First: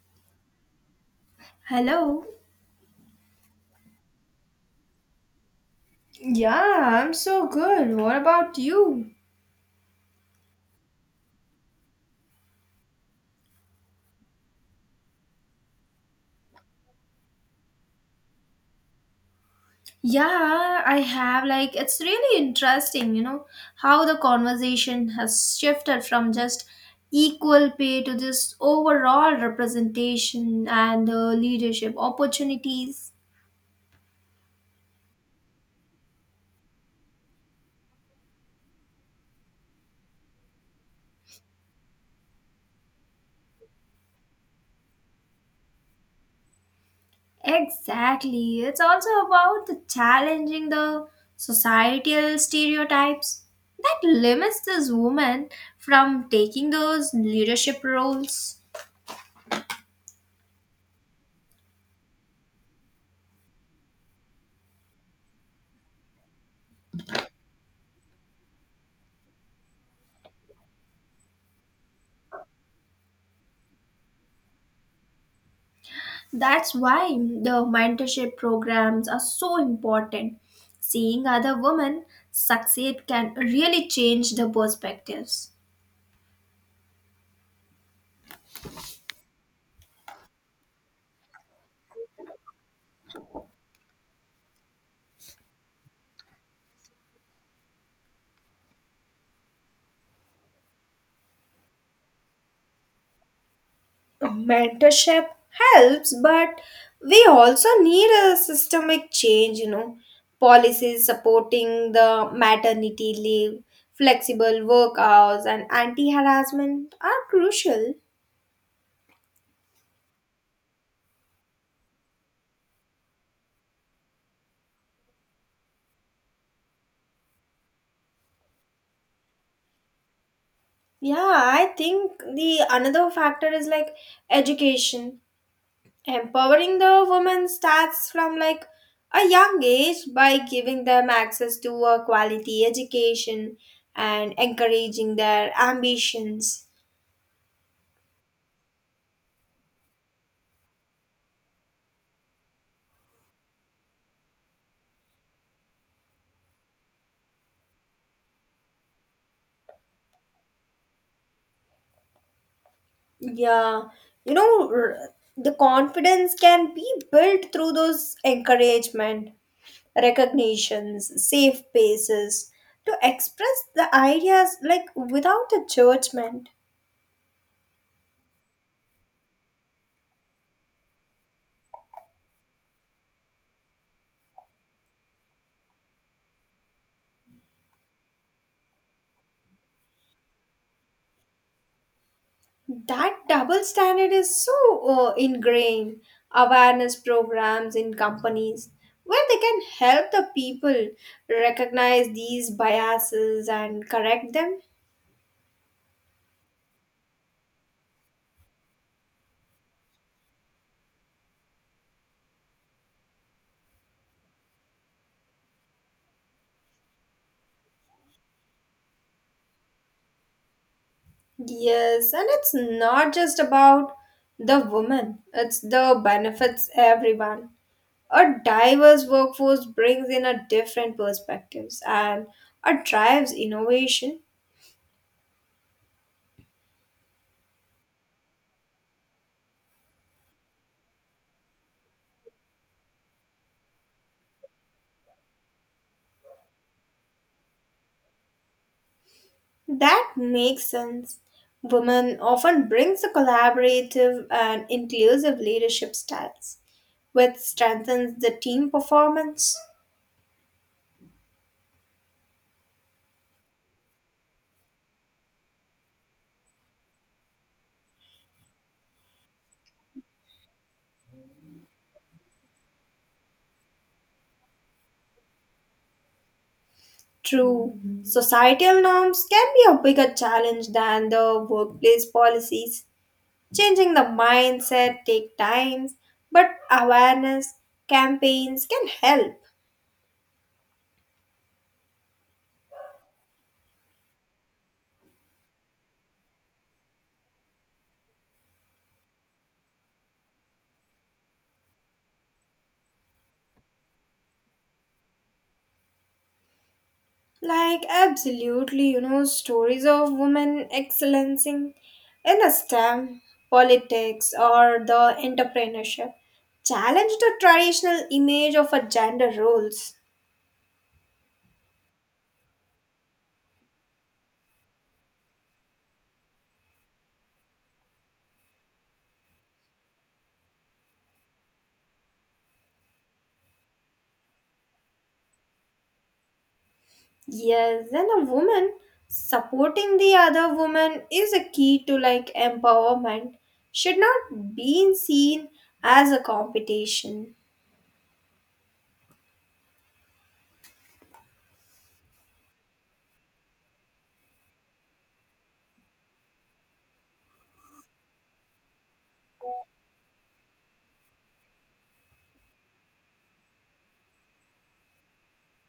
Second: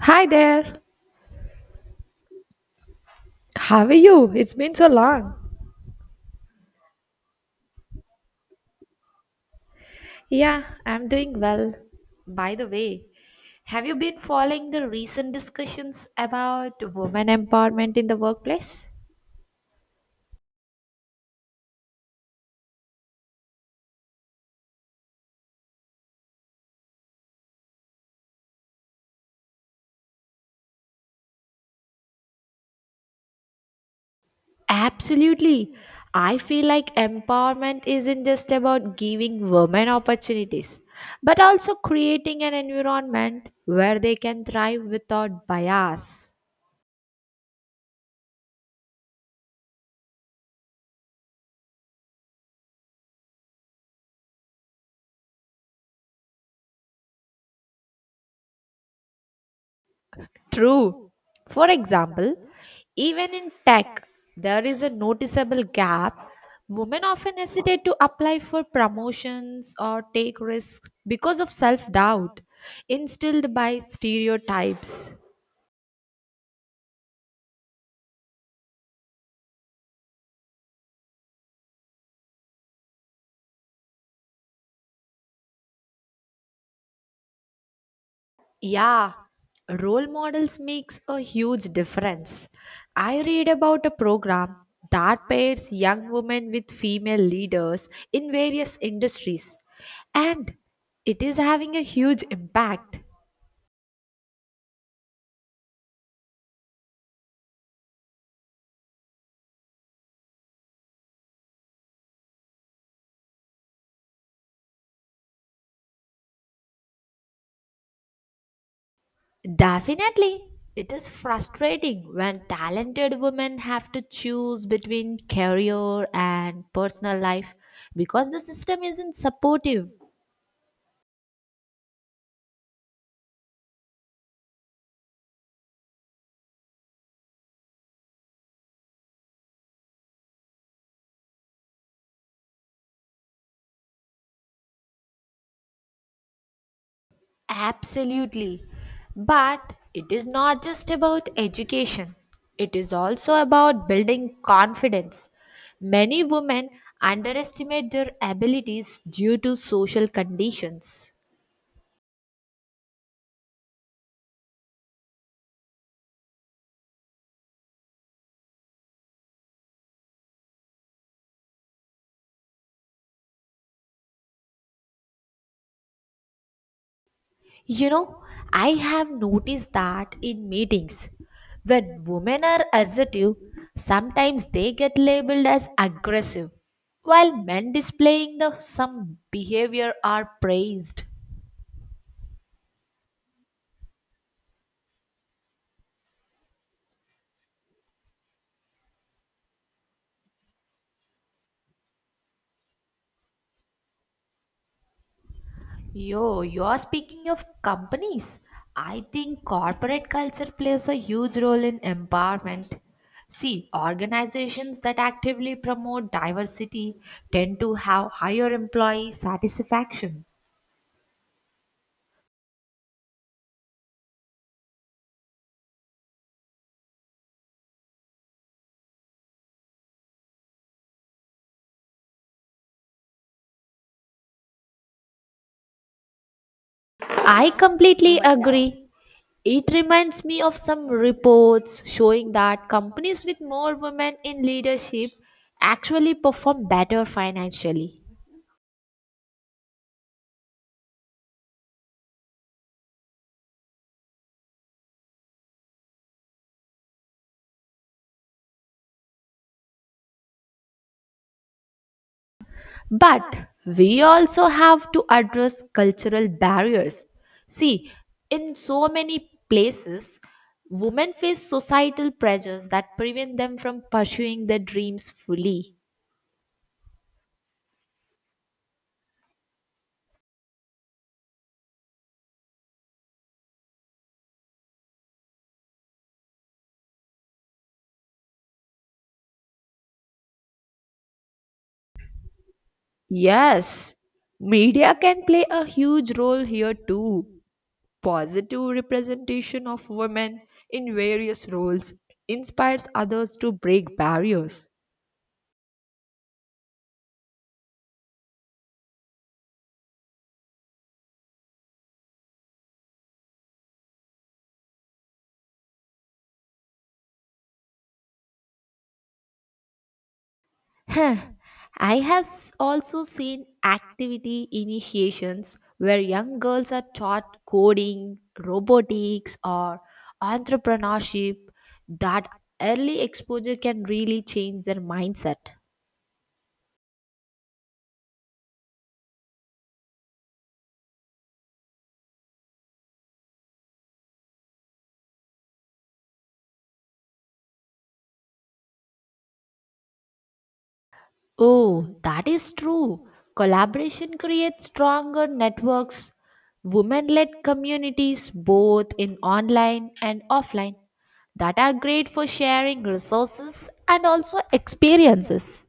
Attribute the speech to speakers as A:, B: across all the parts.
A: Hi there.
B: Hello.
A: How are you? It's been so long.
B: Yeah, I'm so good. What about you?
A: Yeah, I'm doing well. By the way, have you been following the recent discussions about women empowerment in the workplace?
B: Yeah, I have. Like, it's really interesting, how the conversation has shifted from just equal pay to this overall representation and leadership opportunities.
A: Absolutely. I feel like empowerment isn't just about giving women opportunities, but also creating an environment where they can thrive without bias.
B: Exactly. It's also about the challenging the societal stereotypes that limits this woman from taking those leadership roles.
A: True. For example, even in tech, there is a noticeable gap. Women often hesitate to apply for promotions or take risks because of self doubt instilled by stereotypes.
B: That's why the mentorship programs are so important. Seeing other women succeed can really change the perspectives.
A: Yeah, role models makes a huge difference. I read about a program that pairs young women with female leaders in various industries, and it is having a huge impact.
B: Mentorship helps, but we also need a systemic change, policies supporting the maternity leave, flexible work hours, and anti-harassment are crucial.
A: Definitely, it is frustrating when talented women have to choose between career and personal life because the system isn't supportive.
B: Yeah, I think the another factor is, like, education. Empowering the women starts from, like, a young age by giving them access to a quality education and encouraging their ambitions.
A: Absolutely. But it is not just about education, it is also about building confidence. Many women underestimate their abilities due to social conditions.
B: Yeah, you know r- the confidence can be built through those encouragement, recognitions, safe spaces to express the ideas, like, without a judgment.
A: You know, I have noticed that in meetings, when women are assertive, sometimes they get labeled as aggressive, while men displaying the some behavior are praised.
B: That double standard is so ingrained. Awareness programs in companies where they can help the people recognize these biases and correct them.
A: Yo, you're speaking of companies. I think corporate culture plays a huge role in empowerment. See, organizations that actively promote diversity tend to have higher employee satisfaction.
B: Yes, and it's not just about the woman, it's the benefits everyone. A diverse workforce brings in a different perspectives, and it drives innovation.
A: I completely agree. It reminds me of some reports showing that companies with more women in leadership actually perform better financially.
B: That makes sense. Women often brings a collaborative and inclusive leadership styles, which strengthens the team performance.
A: But we also have to address cultural barriers. See, in so many places, women face societal pressures that prevent them from pursuing their dreams fully.
B: True, societal norms can be a bigger challenge than the workplace policies. Changing the mindset take times, but awareness campaigns can help.
A: Yes, media can play a huge role here too. Positive representation of women in various roles inspires others to break barriers.
B: Like, absolutely, you know, stories of women excellencing in STEM, politics, or the entrepreneurship challenge the traditional image of a gender roles.
A: Huh. I have also seen activity initiations where young girls are taught coding, robotics, or entrepreneurship. That early exposure can really change their mindset.
B: Yes, and a woman supporting the other woman is a key to, like, empowerment, should not be seen as a competition.
A: Oh, that is true. Collaboration creates stronger networks, women led communities, both in online and offline, that are great for sharing resources and also experiences.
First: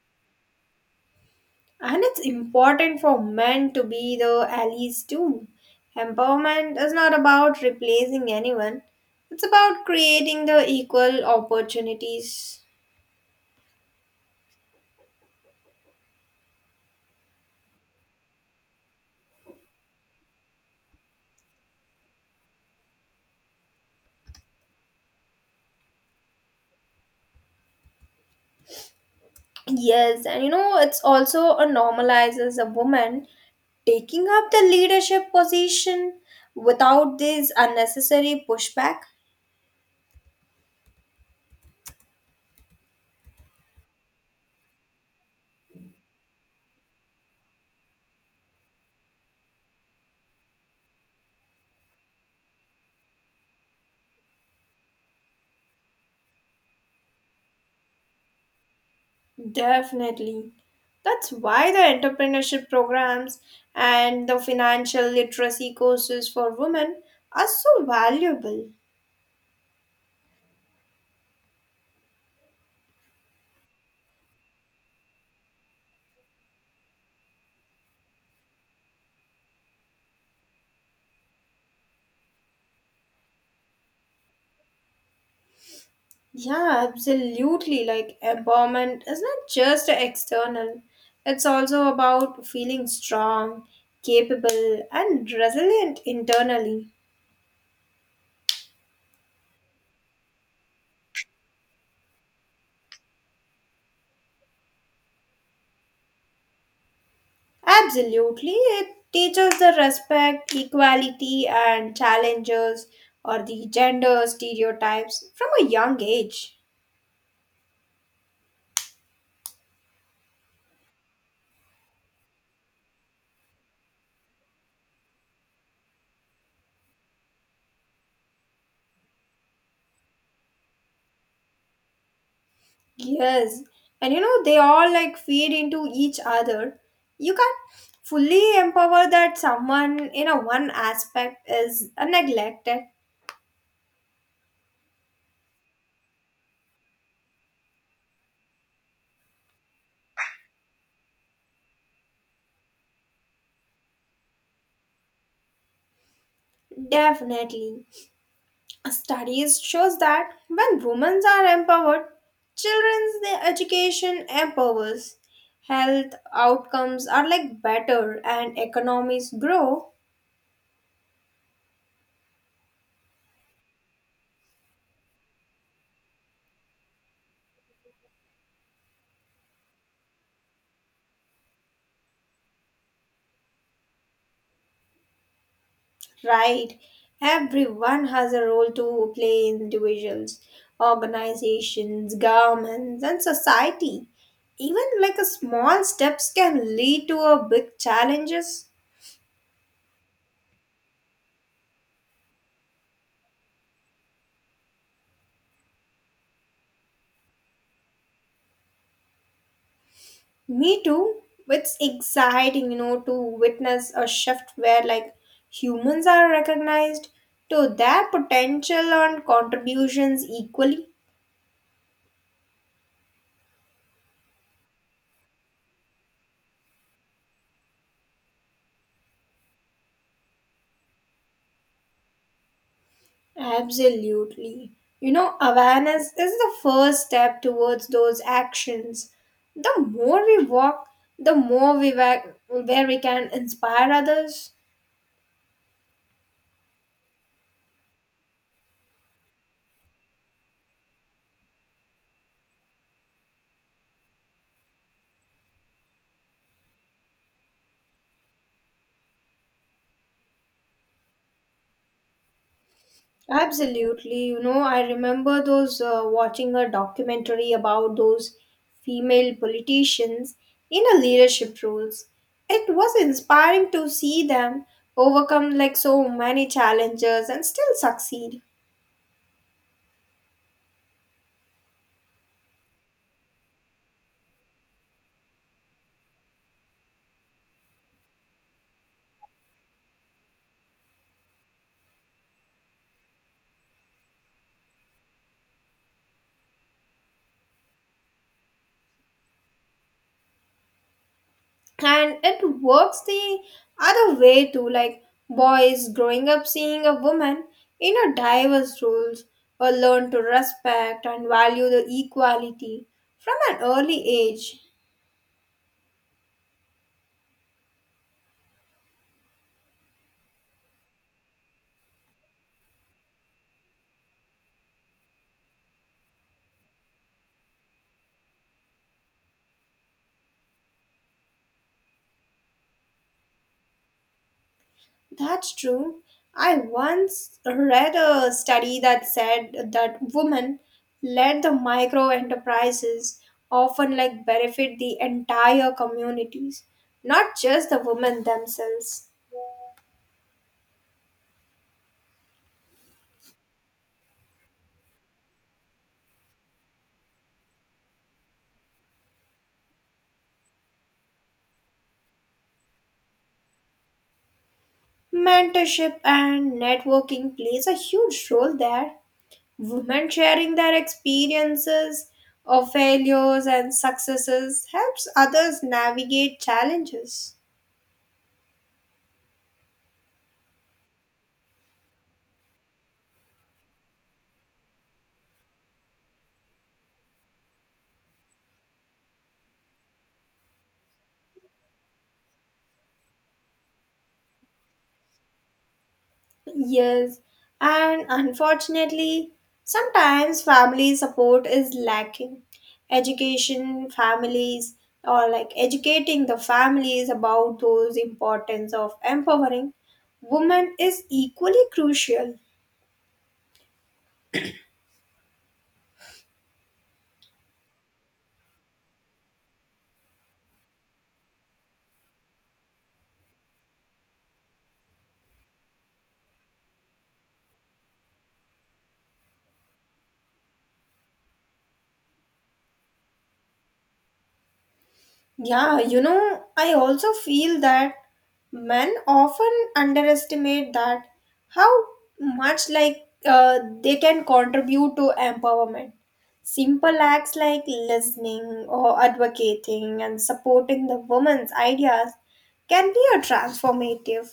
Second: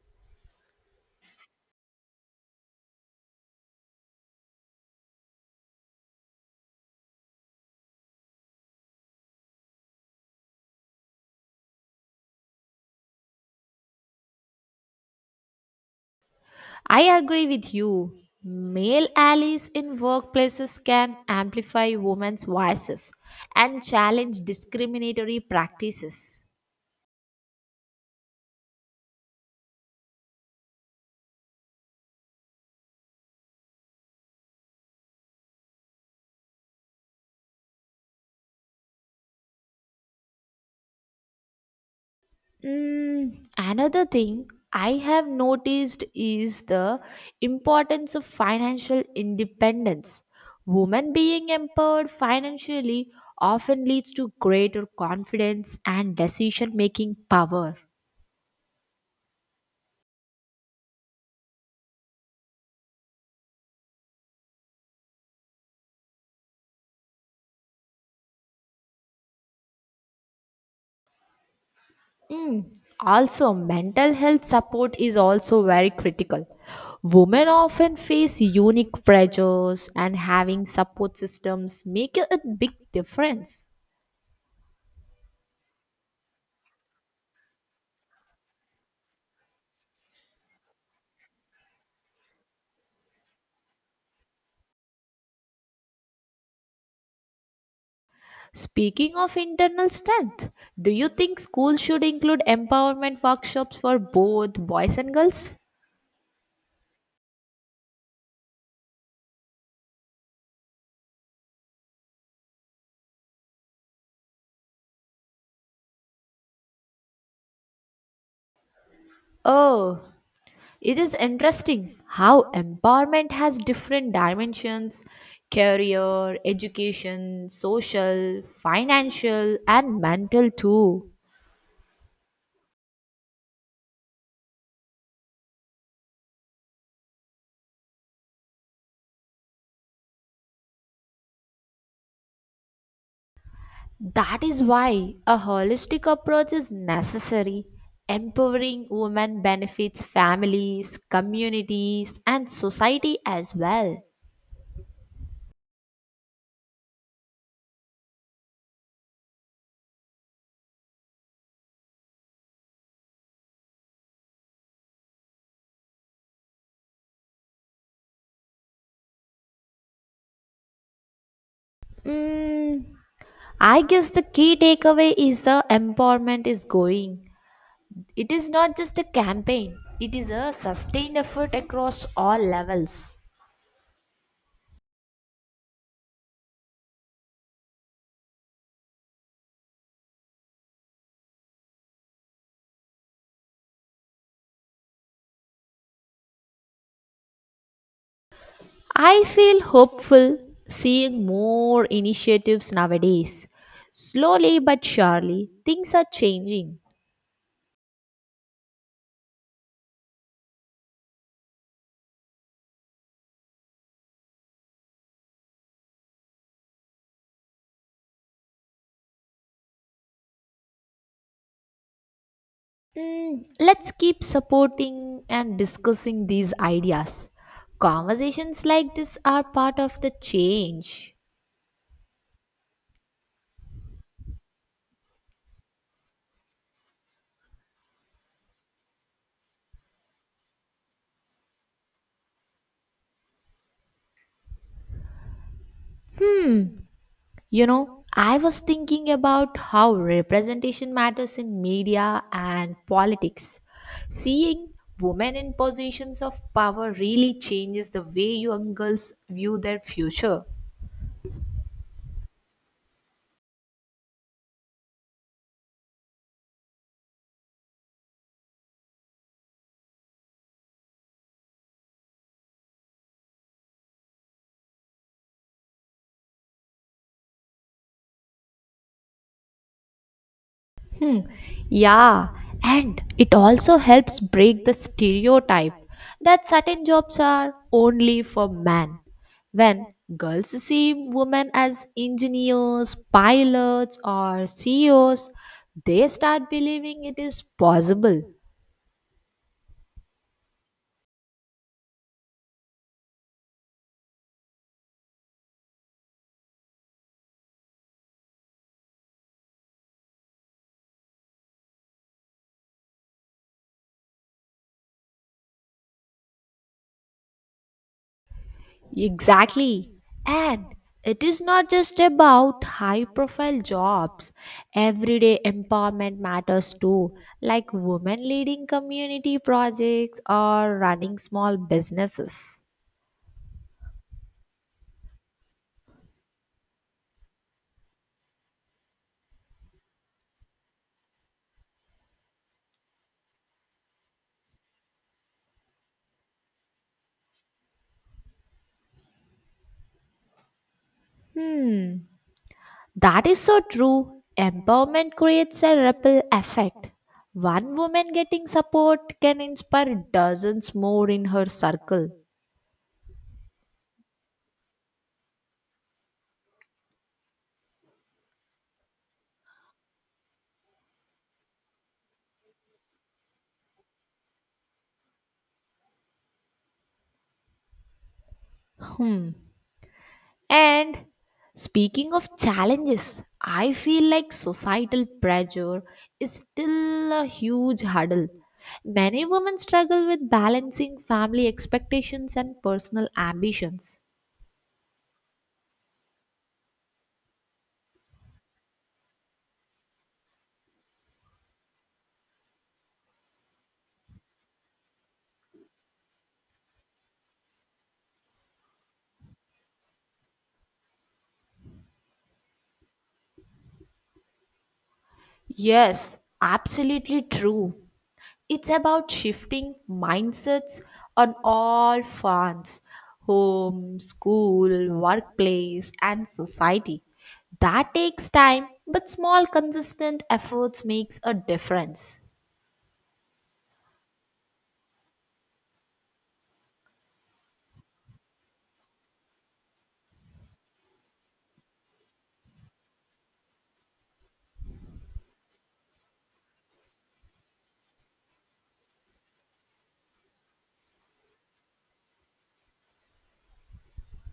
B: And it's important for men to be the allies too. Empowerment is not about replacing anyone, it's about creating the equal opportunities.
A: I agree with you. Male allies in workplaces can amplify women's voices and challenge discriminatory practices.
B: Yes, and you know, it's also a normalizes a woman taking up the leadership position without this unnecessary pushback.
A: Another thing I have noticed is the importance of financial independence. Women being empowered financially often leads to greater confidence and decision making power.
B: Definitely. That's why the entrepreneurship programs and the financial literacy courses for women are so valuable.
A: Mm, Also, mental health support is also very critical. Women often face unique pressures, and having support systems make a big difference.
B: Yeah, absolutely. Like, empowerment is not just external, it's also about feeling strong, capable, and resilient internally.
A: Speaking of internal strength, do you think schools should include empowerment workshops for both boys and girls?
B: Absolutely. It teaches the respect, equality, and challenges or the gender stereotypes from a young age.
A: Oh, it is interesting how empowerment has different dimensions career, education, social, financial, and mental too.
B: Yes, and you know they all, like, feed into each other. You can't fully empower that someone in a one aspect is neglected.
A: That is why a holistic approach is necessary. Empowering women benefits families, communities, and society as well.
B: Definitely, studies shows that when women are empowered, children's their education empowers, health outcomes are, like, better, and economies grow.
A: Mm, I guess the key takeaway is the empowerment is going. It is not just a campaign, it is a sustained effort across all levels.
B: Right. Everyone has a role to play in individuals, organizations, governments, and society. Even, like, a small steps can lead to a big challenges.
A: I feel hopeful seeing more initiatives nowadays. Slowly but surely, things are changing.
B: Me too. It's exciting, you know, to witness a shift where, like, humans are recognized to their potential and contributions equally.
A: Let's keep supporting and discussing these ideas. Conversations like this are part of the change.
B: Absolutely. You know, awareness is the first step towards those actions. The more we walk, the more we wa- where we can inspire others.
A: You know, I was thinking about how representation matters in media and politics. Seeing women in positions of power really changes the way young girls view their future.
B: Absolutely. You know, I remember those watching a documentary about those female politicians in a leadership roles. It was inspiring to see them overcome, like, so many challenges and still succeed.
A: Hmm. Yeah, and it also helps break the stereotype that certain jobs are only for men. When girls see women as engineers, pilots, or CEOs, they start believing it is possible.
B: And it works the other way too, like, boys growing up seeing a woman in a diverse roles or learn to respect and value the equality from an early age.
A: Exactly. And it is not just about high profile jobs. Everyday empowerment matters too, like women leading community projects or running small businesses.
B: That's true. I once read a study that said that women led the micro enterprises often, like, benefit the entire communities, not just the women themselves.
A: Hmm, that is so true. Empowerment creates a ripple effect. One woman getting support can inspire dozens more in her circle.
B: Mentorship and networking plays a huge role there. Women sharing their experiences of failures and successes helps others navigate challenges.
A: And speaking of challenges, I feel like societal pressure is still a huge hurdle. Many women struggle with balancing family expectations and personal ambitions.
B: Yes, and unfortunately, sometimes family support is lacking. Education, families, or, like, educating the families about those importance of empowering women is equally crucial.
A: Yes, absolutely true. It's about shifting mindsets on all fronts home, school, workplace, and society. That takes time, but small, consistent efforts makes a difference.
B: Yeah, you know, I also feel that men often underestimate that how much, like, they can contribute to empowerment. Simple acts like listening or advocating and supporting the woman's ideas can be a transformative.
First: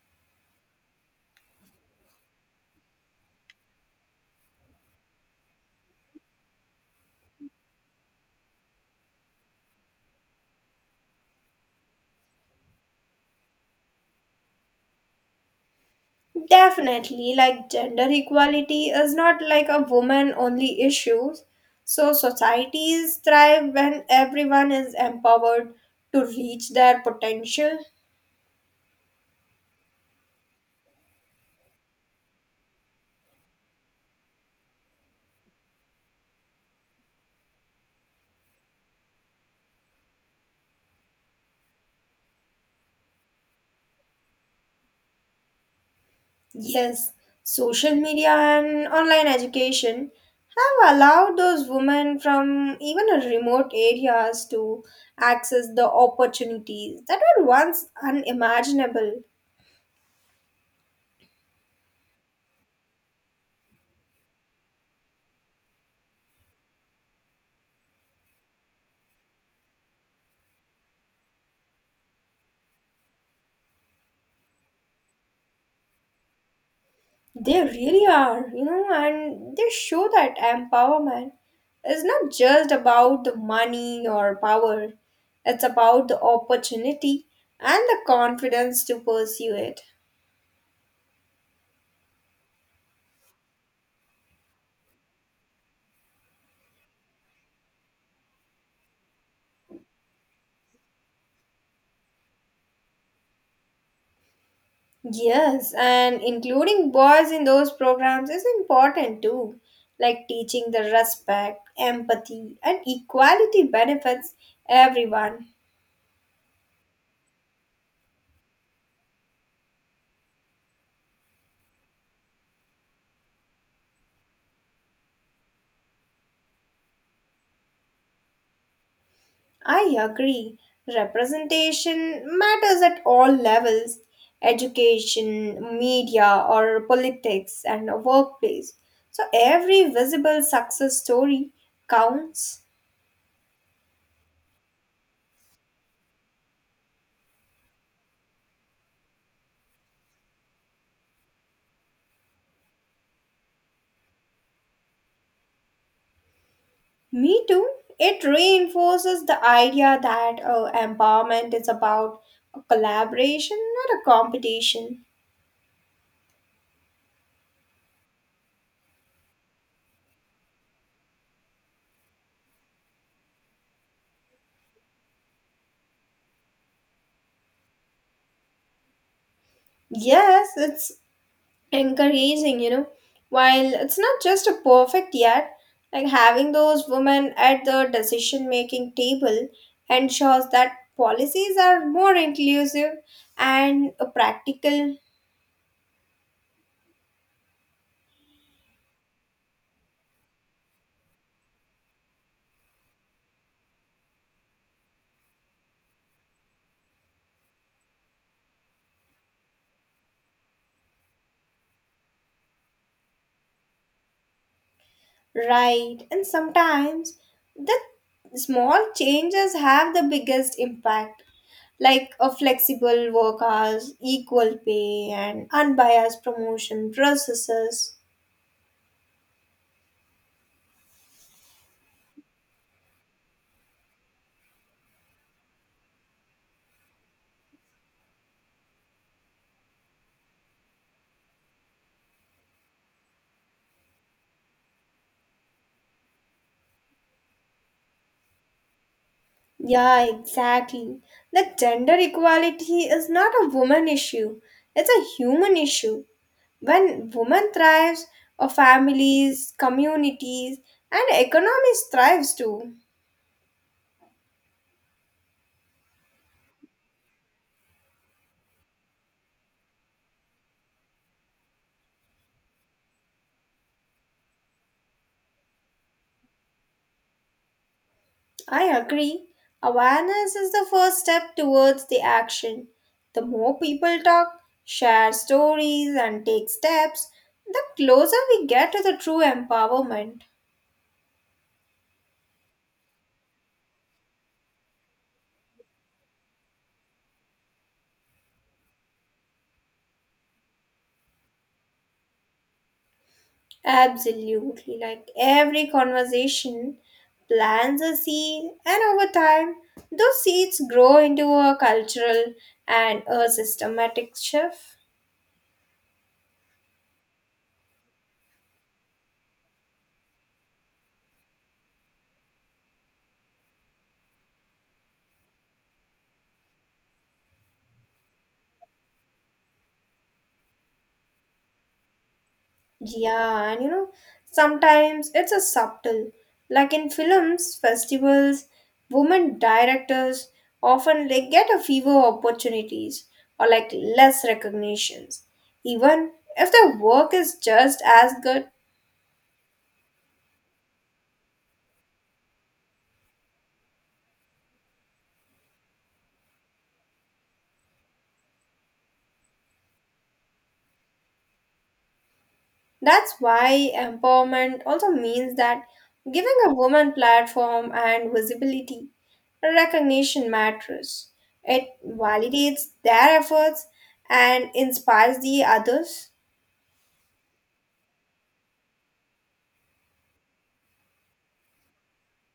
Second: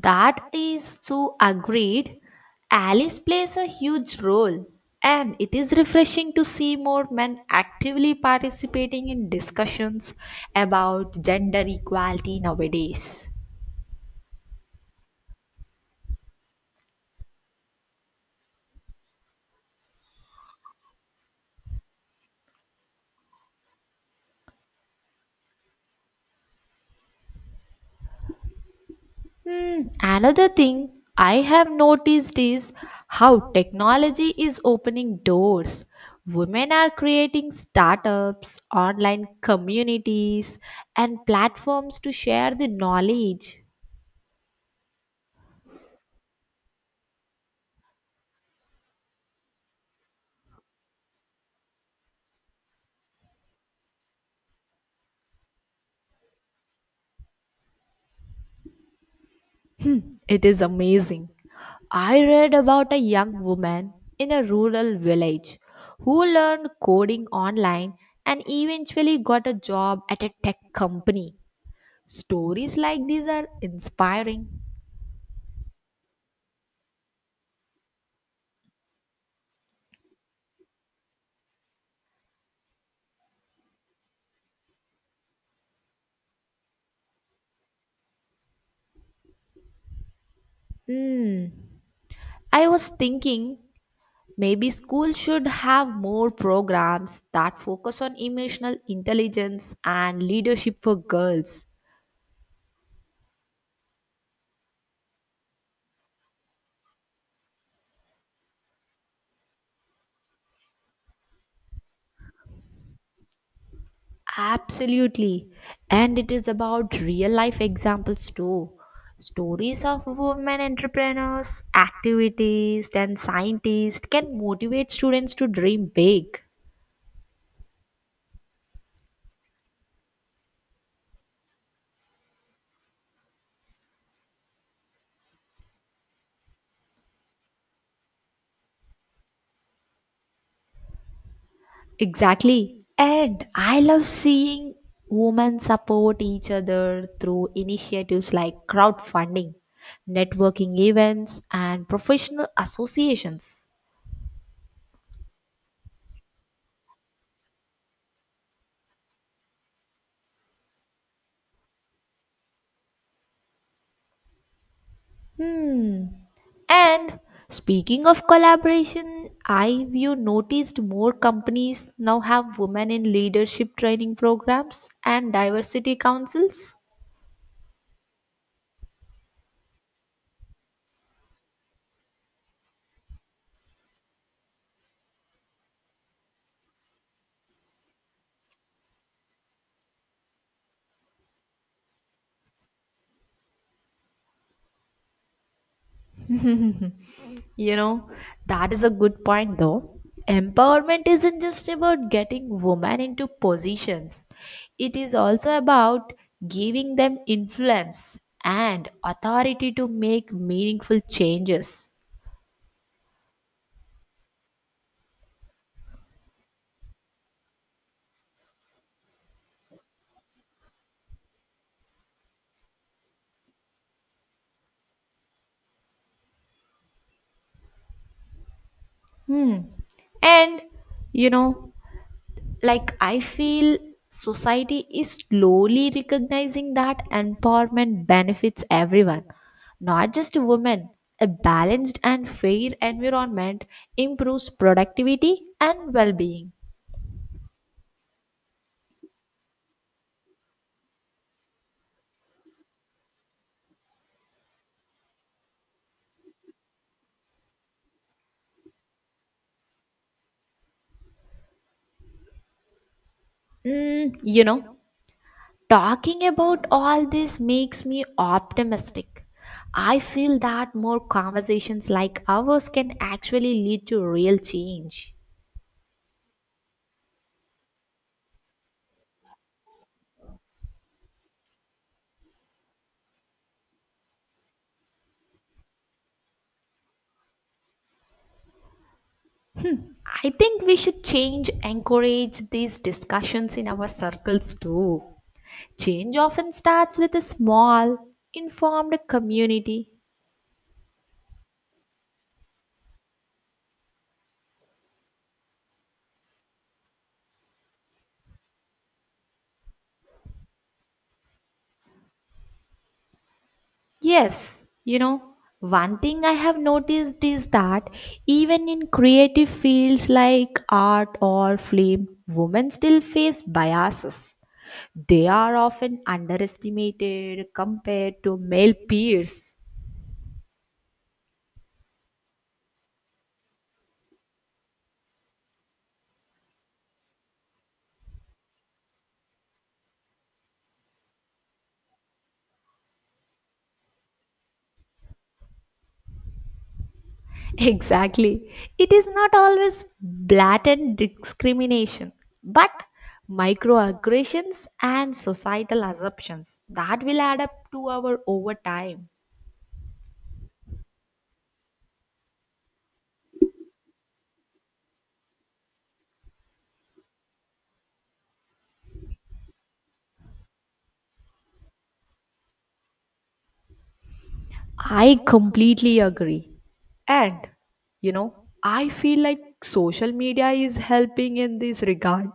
A: That is so agreed. Alice plays a huge role, and it is refreshing to see more men actively participating in discussions about gender equality nowadays.
B: Definitely, like, gender equality is not, like, a woman only issue. So, societies thrive when everyone is empowered to reach their potential.
A: Hmm, another thing I have noticed is how technology is opening doors. Women are creating startups, online communities, and platforms to share the knowledge.
B: Yes, social media and online education have allowed those women from even a remote areas to access the opportunities that were once unimaginable.
A: It is amazing. I read about a young woman in a rural village who learned coding online and eventually got a job at a tech company. Stories like these are inspiring.
B: They really are, you know, and they show that empowerment is not just about the money or power, it's about the opportunity and the confidence to pursue it.
A: Hmm. I was thinking maybe school should have more programs that focus on emotional intelligence and leadership for girls.
B: Yes, and including boys in those programs is important too, like teaching the respect, empathy, and equality benefits
A: Absolutely.
B: everyone.
A: And it is about real life examples too. Stories of women entrepreneurs, activities, and scientists can motivate students to dream big.
B: I agree. Representation matters at all levels education, media, or politics, and a workplace. So every visible success story counts.
A: Exactly. And I love seeing women support each other through initiatives like crowdfunding, networking events, and professional associations.
B: Me too. It reinforces the idea that empowerment is about a collaboration, not a competition.
A: Hmm. And speaking of collaboration, I've you noticed more companies now have women in leadership training programs and diversity councils.
B: Yes, it's encouraging, you know. While it's not just a perfect yet, like having those women at the decision making table ensures that policies are more inclusive and practical,
A: You know, that is a good point though. Empowerment isn't just about getting women into positions, it is also about giving them influence and authority to make meaningful changes.
B: right? And sometimes the small changes have the biggest impact. Like a flexible work hours, equal pay, and unbiased promotion processes.
A: Hmm. And you know, like I feel society is slowly recognizing that empowerment benefits everyone, not just women. A balanced and fair environment improves productivity and well-being.
B: Yeah, exactly. The gender equality is not a woman issue, it's a human issue. When women thrives, our families, communities, and economies thrives too.
A: You know, talking about all this makes me optimistic. I feel that more conversations like ours can actually lead to real change.
B: I agree. Awareness is the first step towards the action. The more people talk, share stories, and take steps, the closer we get to the true empowerment.
A: I think we should change, encourage these discussions in our circles too. Change often starts with a small, informed community.
B: Absolutely. Like every conversation plants a seed, and over time, those seeds grow into a cultural and a systematic
A: Yes,
B: shift.
A: you know, one thing I have noticed is that even in creative fields like art or film, women still face biases. They are often underestimated compared to male peers.
B: Yeah, and you know, sometimes it's a subtle. Like in films, festivals, women directors often they get a fewer opportunities or, like, less recognitions, even if their work is just as good.
A: Exactly. It is not always blatant discrimination, but microaggressions and societal assumptions that will add up to our over time.
B: That's why empowerment also means that giving a woman platform and visibility, recognition matters. It validates their efforts and inspires
A: I
B: the
A: completely
B: others.
A: agree. And you know, I feel like social media is helping in this regard.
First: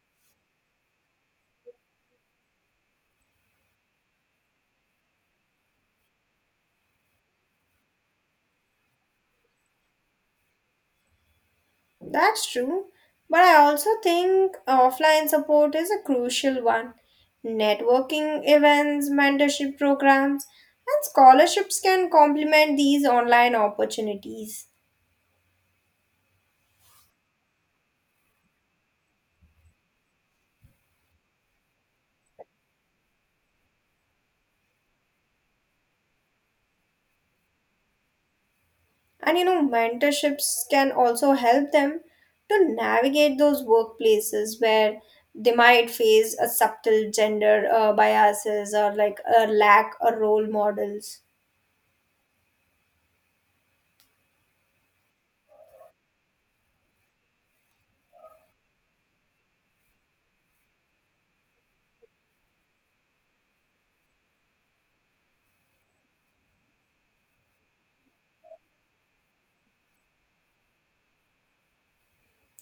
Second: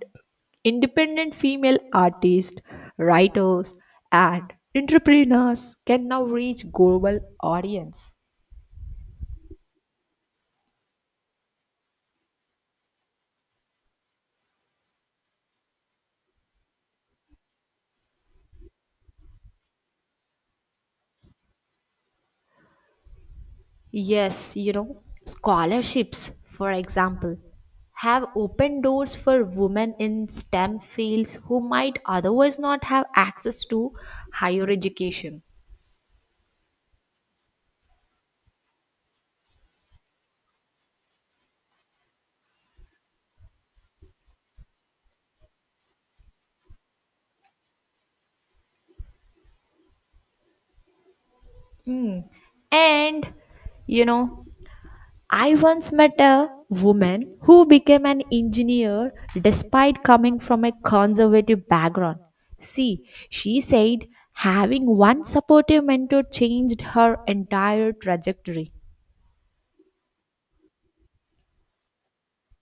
A: Independent female artists, writers, and entrepreneurs can now reach global audience.
B: That's true. But I also think offline support is a crucial one. Networking events, mentorship programs, and scholarships can complement these online
A: Yes,
B: opportunities.
A: you know, scholarships, for example, have opened doors for women in STEM fields who might otherwise not have access to higher education.
B: And you know, mentorships can also help them to navigate those workplaces where they might face a subtle gender biases or, like, a lack of role models.
A: Mm. And, you know, I once met a woman who became an engineer despite coming from a conservative background. See, she said having one supportive mentor changed her entire trajectory.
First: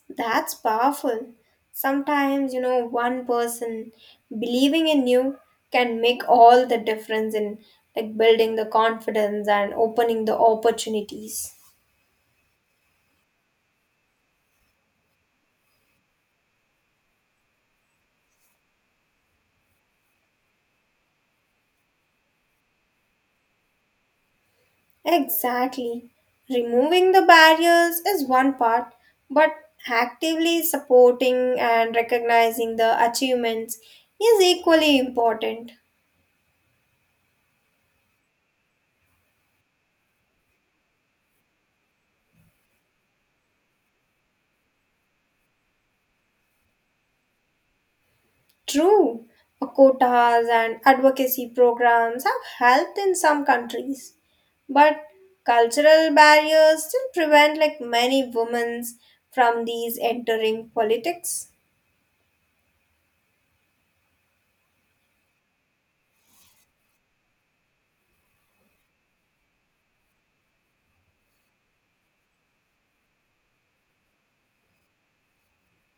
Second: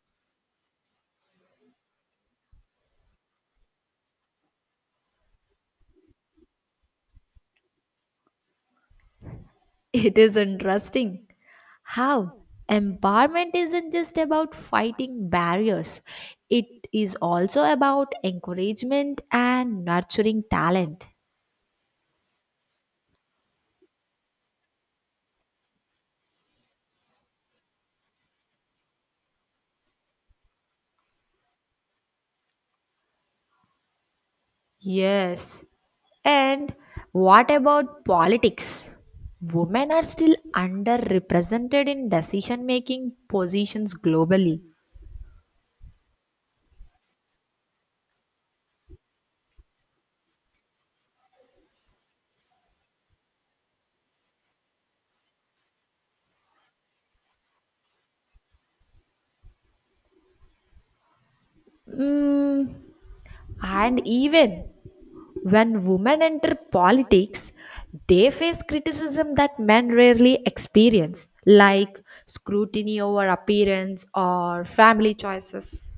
B: That's powerful. Sometimes, you know, one person believing in you can make all the difference in, like, building the confidence and
A: It
B: opening
A: is
B: the
A: interesting
B: opportunities.
A: how empowerment isn't just about fighting barriers, it is also about encouragement and nurturing talent.
B: Exactly. Removing the barriers is one part, but actively supporting and recognizing the achievements is equally
A: Yes.
B: important.
A: And what about politics? Women are still underrepresented in decision making positions globally.
B: True, quotas and advocacy programs have helped in some countries, but cultural barriers still prevent, like, many women from these entering politics.
A: Mm, And even when women enter politics, they face criticism that men rarely experience, like scrutiny over appearance or family choices.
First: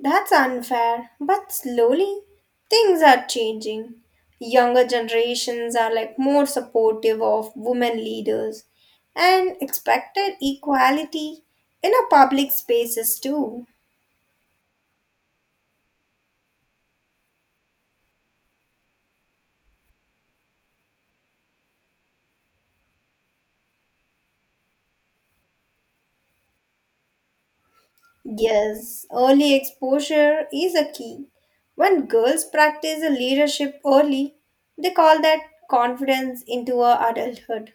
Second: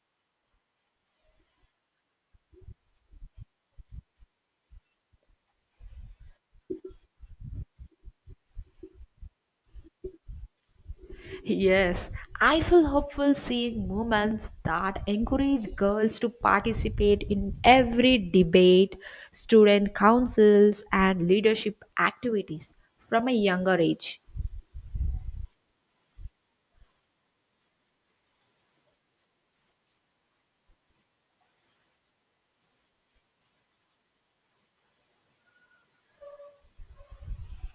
B: That's unfair, but slowly things are changing. Younger generations are, like, more supportive of women leaders and expected equality in
A: Yes,
B: our public
A: I feel
B: spaces
A: hopeful
B: too.
A: seeing movements that encourage girls to participate in every debate, student councils, and leadership activities from a younger age.
B: Yes, early exposure is a key. When girls practice a leadership early, they call that confidence into a adulthood.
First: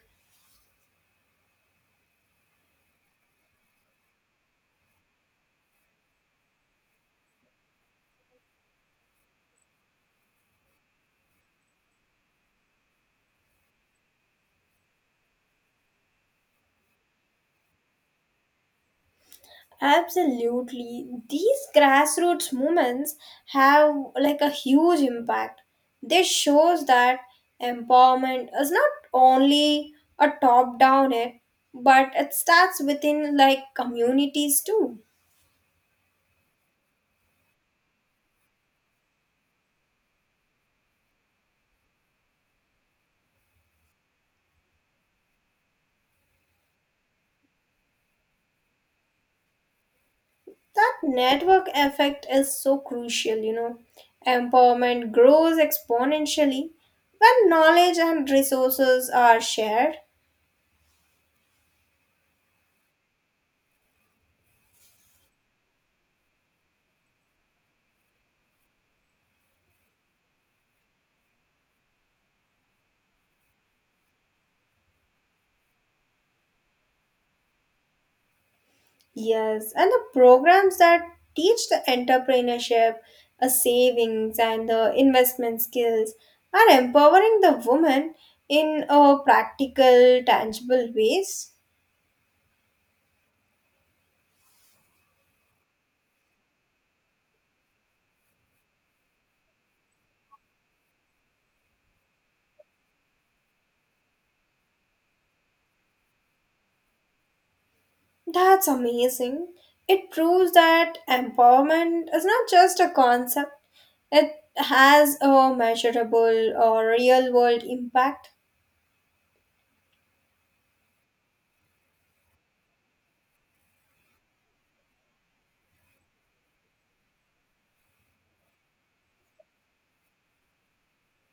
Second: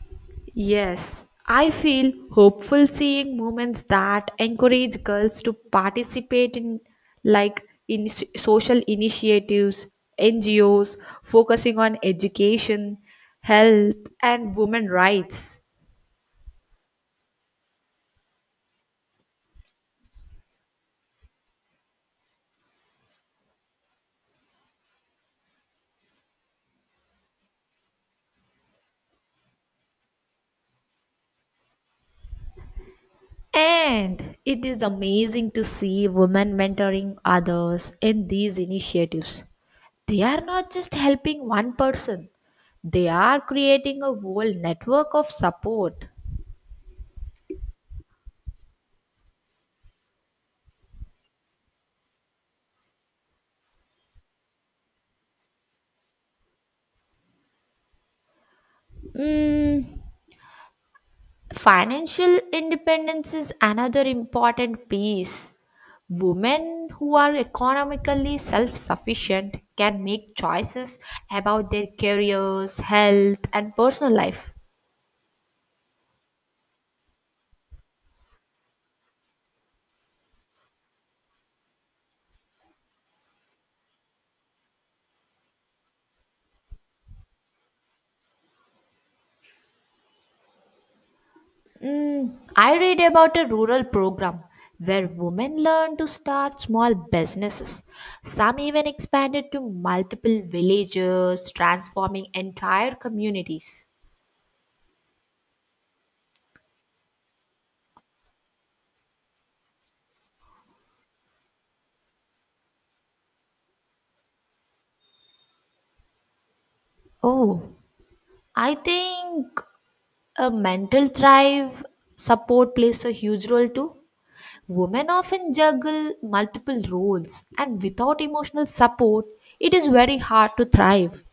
A: Yes, I feel hopeful seeing movements that encourage girls to participate in social initiatives, NGOs focusing on education, health and women rights.
B: Absolutely. These grassroots movements have, like, a huge impact. This shows that empowerment is not only a top down it, but it starts within, like,
A: And
B: communities
A: it is
B: too.
A: amazing to see women mentoring others in these initiatives. They are not just helping one person, they are creating a whole network of support.
B: That network effect is so crucial, you know. Empowerment grows exponentially when knowledge and resources are
A: Mm,
B: shared.
A: Financial independence is another important piece. Women who are economically self sufficient can make choices about their careers, health, and personal life.
B: Yes, and the programs that teach the entrepreneurship, a savings, and the investment skills are empowering the woman in a practical, tangible ways.
A: I read about a rural program where women learn to start small businesses. Some even expanded to multiple villages, transforming entire communities.
B: That's amazing. It proves that empowerment is not just a concept, it has a measurable or real
A: Oh,
B: world impact.
A: I think a mental thrive support plays a huge role too. Women often juggle multiple roles, and without emotional support, it is very hard to thrive.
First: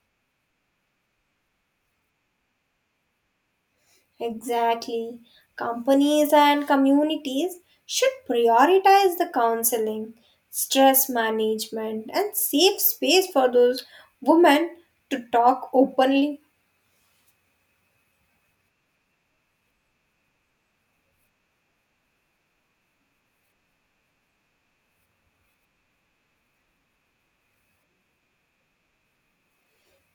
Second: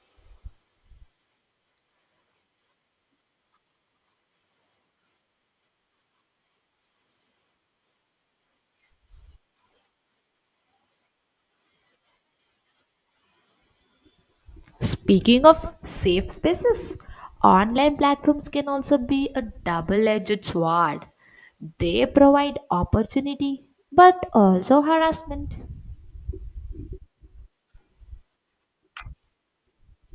B: Exactly. Companies and communities should prioritize the counseling, stress management, and safe space for those women to
A: Speaking
B: talk
A: of safe
B: openly.
A: spaces, online platforms can also be a double edged sword. They provide opportunity but also harassment.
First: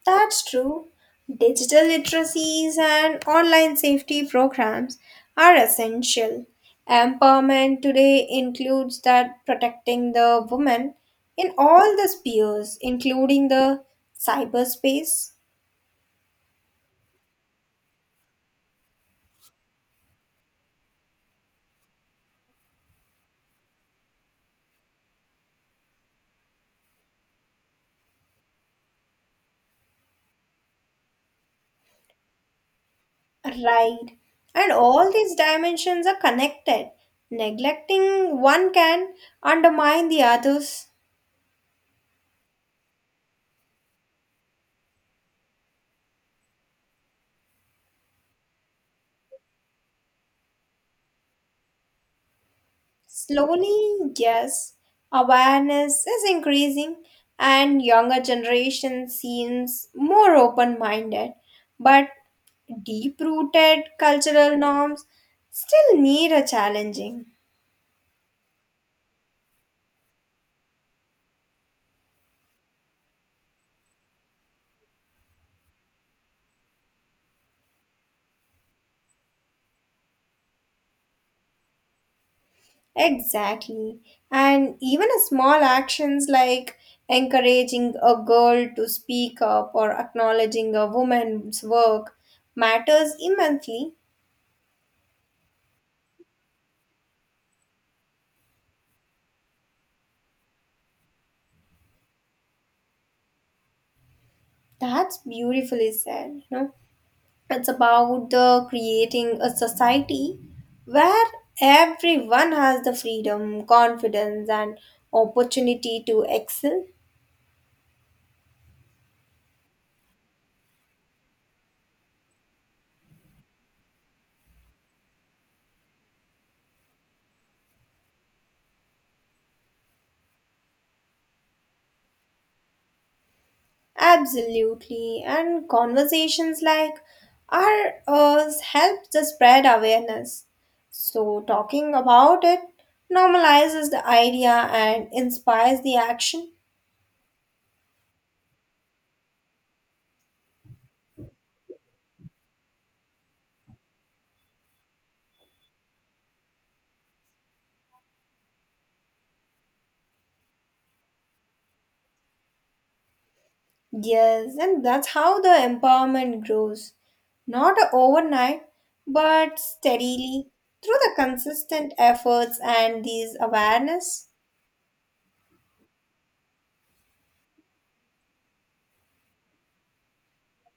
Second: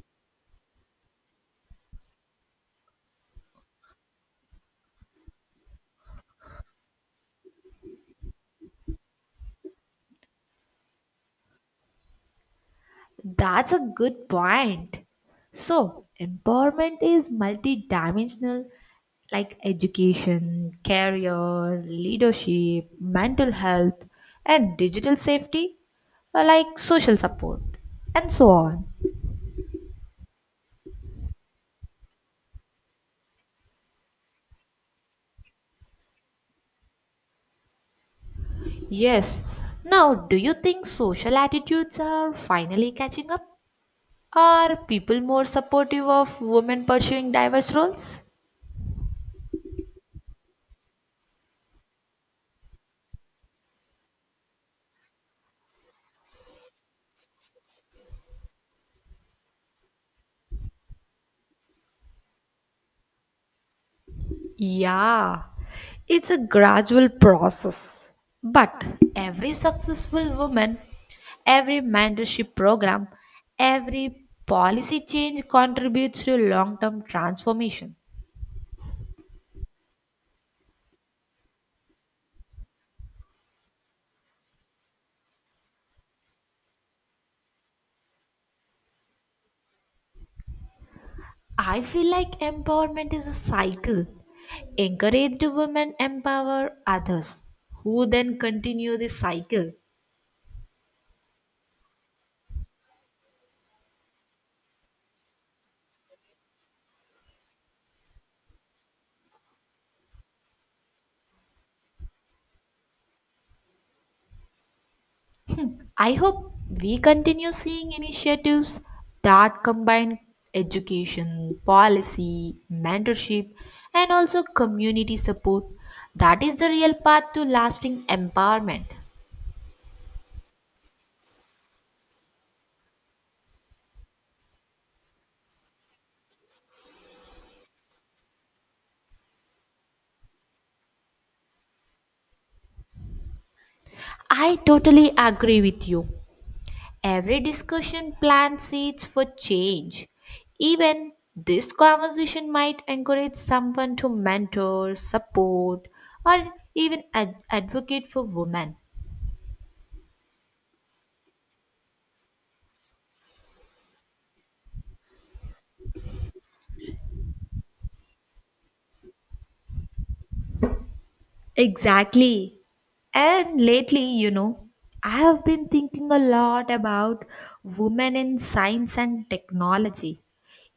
B: That's true. Digital literacies and online safety programs are essential. Empowerment today includes that protecting the woman in all the spheres, including
A: That's a
B: the
A: good point.
B: cyberspace.
A: So, empowerment is multidimensional, like education, career, leadership, mental health, and digital safety, like social support, and so on.
B: Right. And all these dimensions are connected. Neglecting one can
A: Yes.
B: undermine
A: Now,
B: the
A: do you think
B: others.
A: social attitudes are finally catching up? Are people more supportive of women pursuing diverse roles?
B: Slowly, yes, awareness is increasing and younger generation seems more open-minded, but deep-rooted cultural norms
A: Yeah,
B: still
A: it's
B: need
A: a
B: a
A: gradual
B: challenging.
A: process. But every successful woman, every mentorship program, every policy change contributes to long term transformation.
B: Exactly. And even a small actions like encouraging a girl to speak up or acknowledging a woman's
A: I feel
B: work
A: like empowerment
B: matters
A: is a
B: immensely.
A: cycle. Encouraged women empower others who then continue the cycle.
B: That's beautifully said, you know. It's about the creating a society where everyone has the freedom, confidence and opportunity
A: I
B: to
A: hope
B: excel.
A: we continue seeing initiatives that combine education, policy, mentorship, and also community support. That is the real path to lasting empowerment.
B: Absolutely. And conversations like ours help to spread awareness. So, talking about it normalizes the idea
A: I
B: and
A: totally agree
B: inspires
A: with
B: the
A: you.
B: action.
A: Every discussion plants seeds for change. Even this conversation might encourage someone to mentor, support, or even advocate for women.
B: Yes, and that's how the empowerment grows. Not overnight, but steadily through the consistent
A: Exactly.
B: efforts and these
A: And lately,
B: awareness.
A: you know, I have been thinking a lot about women in science and technology.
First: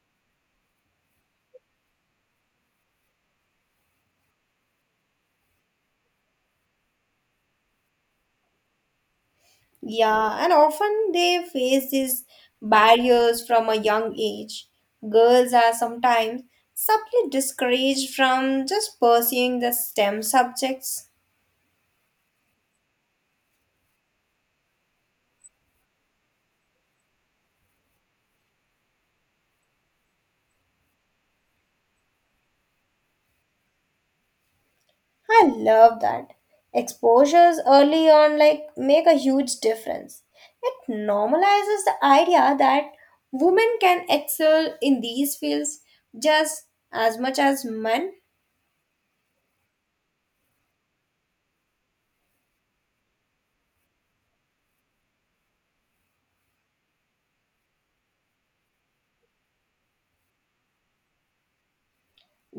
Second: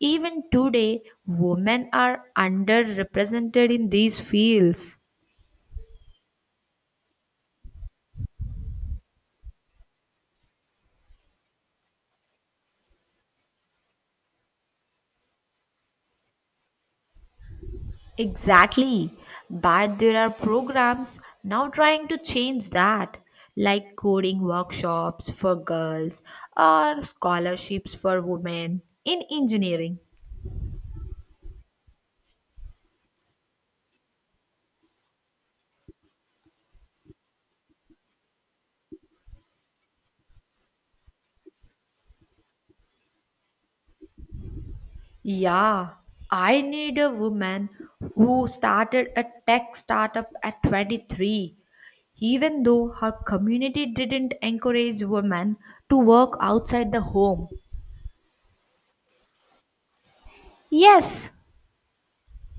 A: Even today, women are underrepresented in these fields.
B: Yeah, and often they face these barriers from a young age. Girls are sometimes subtly discouraged from just
A: Exactly.
B: pursuing the
A: But there
B: STEM
A: are
B: subjects.
A: programs now trying to change that, like coding workshops for girls or scholarships for women in engineering.
B: I love that. Exposures early on, like, make a huge difference. It normalizes the idea that women can excel in these fields
A: Yeah, I
B: just
A: need a
B: as much as
A: woman
B: men.
A: who started a tech startup at 23. Even though her community didn't encourage women to work outside the home. Yes,